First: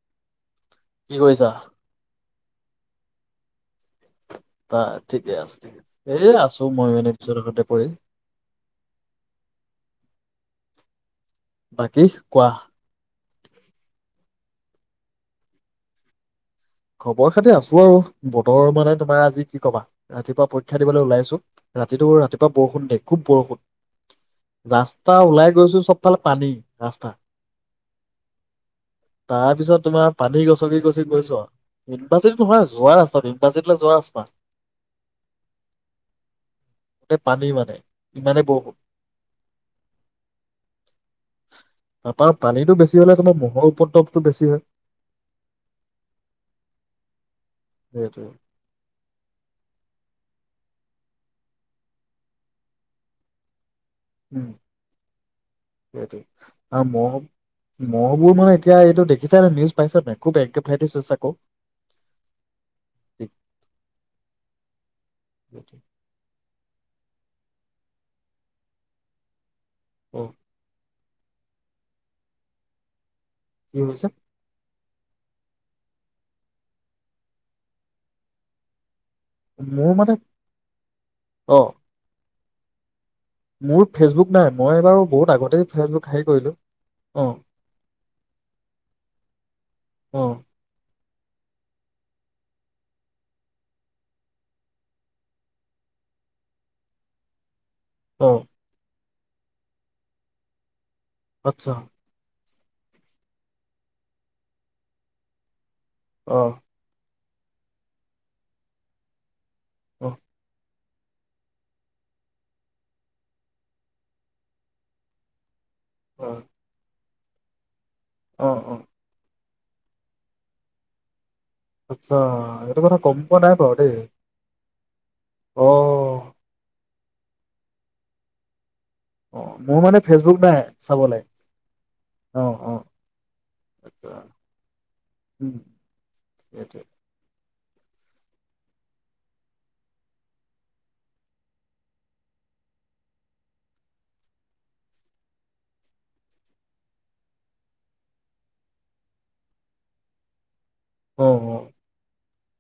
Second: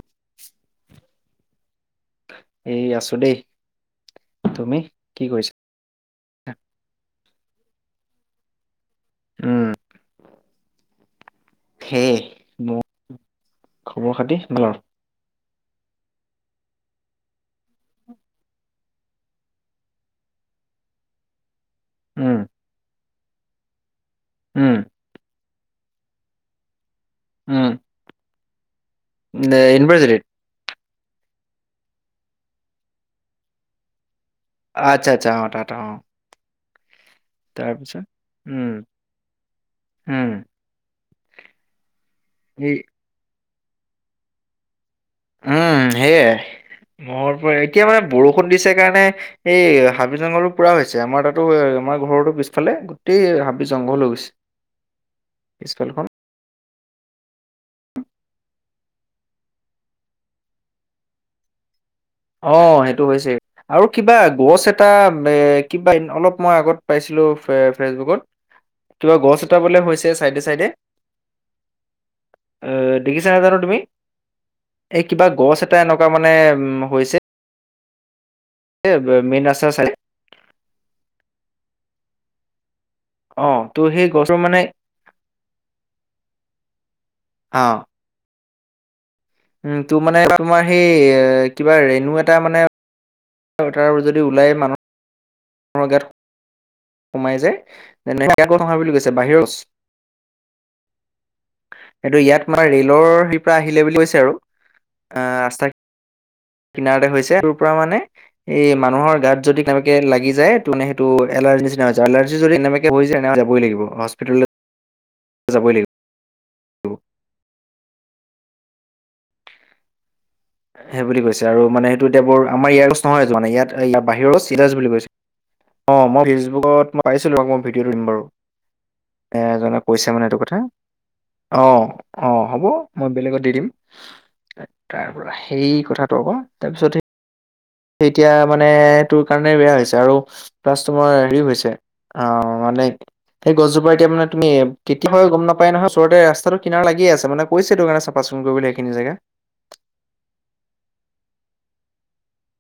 [inaudible] কি কৰিছা? এ আছোঁ দেই। ত' তুমি কি ঠিকে কৰিছা? আছে, ঠিকে আছে এ আছোঁ ময়ো এনে বিচনাটোতে পৰি। উম, বাকী সেই কোৱা মই খবৰ খাতি ভাল? খবৰ খাতি আছোঁ আৰু বতৰ মানে তোমাৰ আজি কি কবা ৰাতিপুৱা পৰীক্ষা দিবলৈ উলাইছোঁ ৰাতিটো উম ৰাতিপুৱা বৰষুণ দে খুব বৰষুণ উম ৰাস্তা ওলাই গৈছোঁ চবফালে পানী ৰাস্তা উম, তাৰ নে পিছত তোমাৰ ইউনিভাৰ্চিটিত পানী গছকি গছকি গৈছ' এনবাচী নহয় যোৱা ৰাস্তাত ইনবাচীলৈ যোৱা ৰাস্তা আচ্ছা আচ্ছা অঁ তাত অঁ। গোটেই পানী মানে ইমানেই উম বৰষুণ। উম তাৰপৰা এই পানীটো বেছি হলে তোমাৰ মহৰ উপদ্ৰৱতটো বেছি হয়। উম সেয়াই, মহৰ পৰা এতিয়া মানে সেইটোৱে বৰষুণ দিছে কাৰণে এই হাবি জংঘলো পুৰা হৈছে আমাৰ তাতো আমাৰ ঘৰৰতো পিছফালে গোটেই হাবি জংঘল হৈ গৈছে। উম পিছফালখন সেইটোৱে আৰু মহও মহ বোৰ মানে এতিয়া এইটো দেখিছা নে নিউজ পাইছা নাই খুব এনকেফ্লাইতিজ হৈছে আকৌ। অঁ সেইটো হৈছে, আৰু কিবা গছ এটা এ কিবা অলপ মই আগত পাইছিলো ফেচবুকত কিবা গছ এটা বোলে হৈছে অ চাইডে চাইডে। আহ দেখিছা নাই জনো তুমি? কি হৈছে এই কিবা গছ এটা এনেকুৱা মানে হৈছে। এ এ মেইন ৰাস্তাৰ চাইডে মোৰ মানে অ অ', ত' মোৰ সেই ফেচবুক গছৰ নাই, মানে মই বাৰু বহুত আগতে ফেচবুক হেৰি কৰিলোঁ অঁ। অ', উম তোৰ মানে তোমাৰ সেই কিবা ৰেণু এটা মানে তাৰ যদি ওলাই মানুহ মানুহৰ গাত সোমাই যায়, অ তেনেকে আকৌ নহয় বুলি কৈছে বাহিৰত আচ্ছা। সেইটো ইয়াত আমাৰ ৰেলৰ সেই পৰা আহিলে বুলি কৈছে আৰু অ ৰাস্তা অ। কিনাৰতে হৈছে তোৰ পৰা মানে এই মানুহৰ গাত যদি কেনেবাকৈ অ লাগি যায় সেইটো এলাৰ্জি নিচিনা হৈ যায়, এলাৰ্জি যদি কেনেবাকৈ হৈ যায় তেনেহলে যাবই লাগিব হস্পিতালে যাবই লাগিব। উম। [inaudible] অ অ। সেই বুলি কৈ, আৰু মানে সেইটো আচ্ছা এতিয়া বোৰ আমাৰ এইটো ইয়াৰ কথা গছ গম নহয় পোৱা এইজোপা, নাই বাৰু দেই ইয়াৰ বাহিৰৰ গছ বুলি কৈছে। অ অঁ মই ফেচবুকত মই পাইছিলো বাৰু, মই তোমাক ভিডিঅ'টো দিম বাৰু। অ এ মোৰ এজনে কৈছে মানে ফেচবুক এইটো কথা। নাই চাবলে অ অ হ'ব মই বেলেগত দি দিম। আচ্ছা তাৰ উম সেই কথাটো আক' সেইটোৱে তাৰপিছত সেই এতিয়া মানে তোৰ কাৰণে বেয়া হৈছে, আৰু প্লাছ তোমাৰ হেৰি হৈছে। অ মানে সেই গছজোপা এতিয়া মানে তুমি কেতিয়াও গম নাপাই নহয় ওচৰতে ৰাস্তাটো কিনাৰত লাগিয়ে আছে মানে কৈছেটো কাৰণে [unintelligible] কৰিবলে সেইখিনি জেগা। অ অ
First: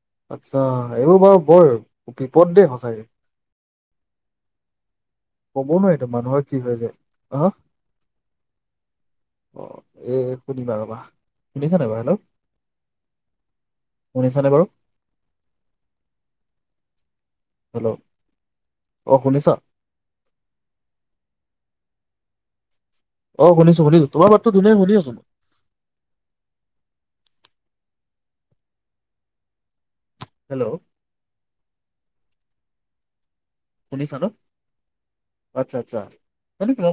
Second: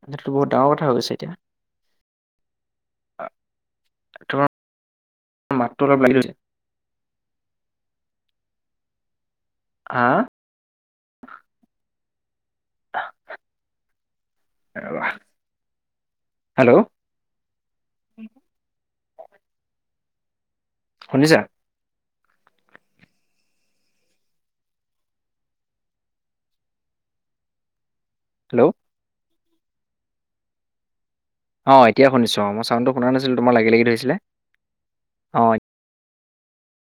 এইটো বহুত আচ্ছা। ডাঙৰ কথা হৈ গৈছে এইবোৰ এতিয়া বাৰু বৰ বিপদ দেই সঁচাকে। তোমাৰ কব মাতটো অলপ নোৱাৰিটো লাগি ধৰিছে মানুহৰ কি হৈ যায়। অ অ হা এ শুনিবা ৰ'বা শুনিছানে বাৰু হেল্ল' শুনিছানে বাৰু? ৰবা, হেল্ল'! হেল্ল' অঁ শুনিছ? শুনিছা? অ শুনিছো শুনিছো তোমাৰা মাতটো ধুনীয়াকৈ শুনি আছো। হেল্ল'! হেল্লৌ অঁ এতিয়া শুনিছোঁ মই চাউণ্ডটো শুনা নাছিলোঁ তোমাৰ লাগি লাগি শুনিছা ধৰিছিলে ন অঁ আচ্ছা, আচ্ছা, এন দি ক্লক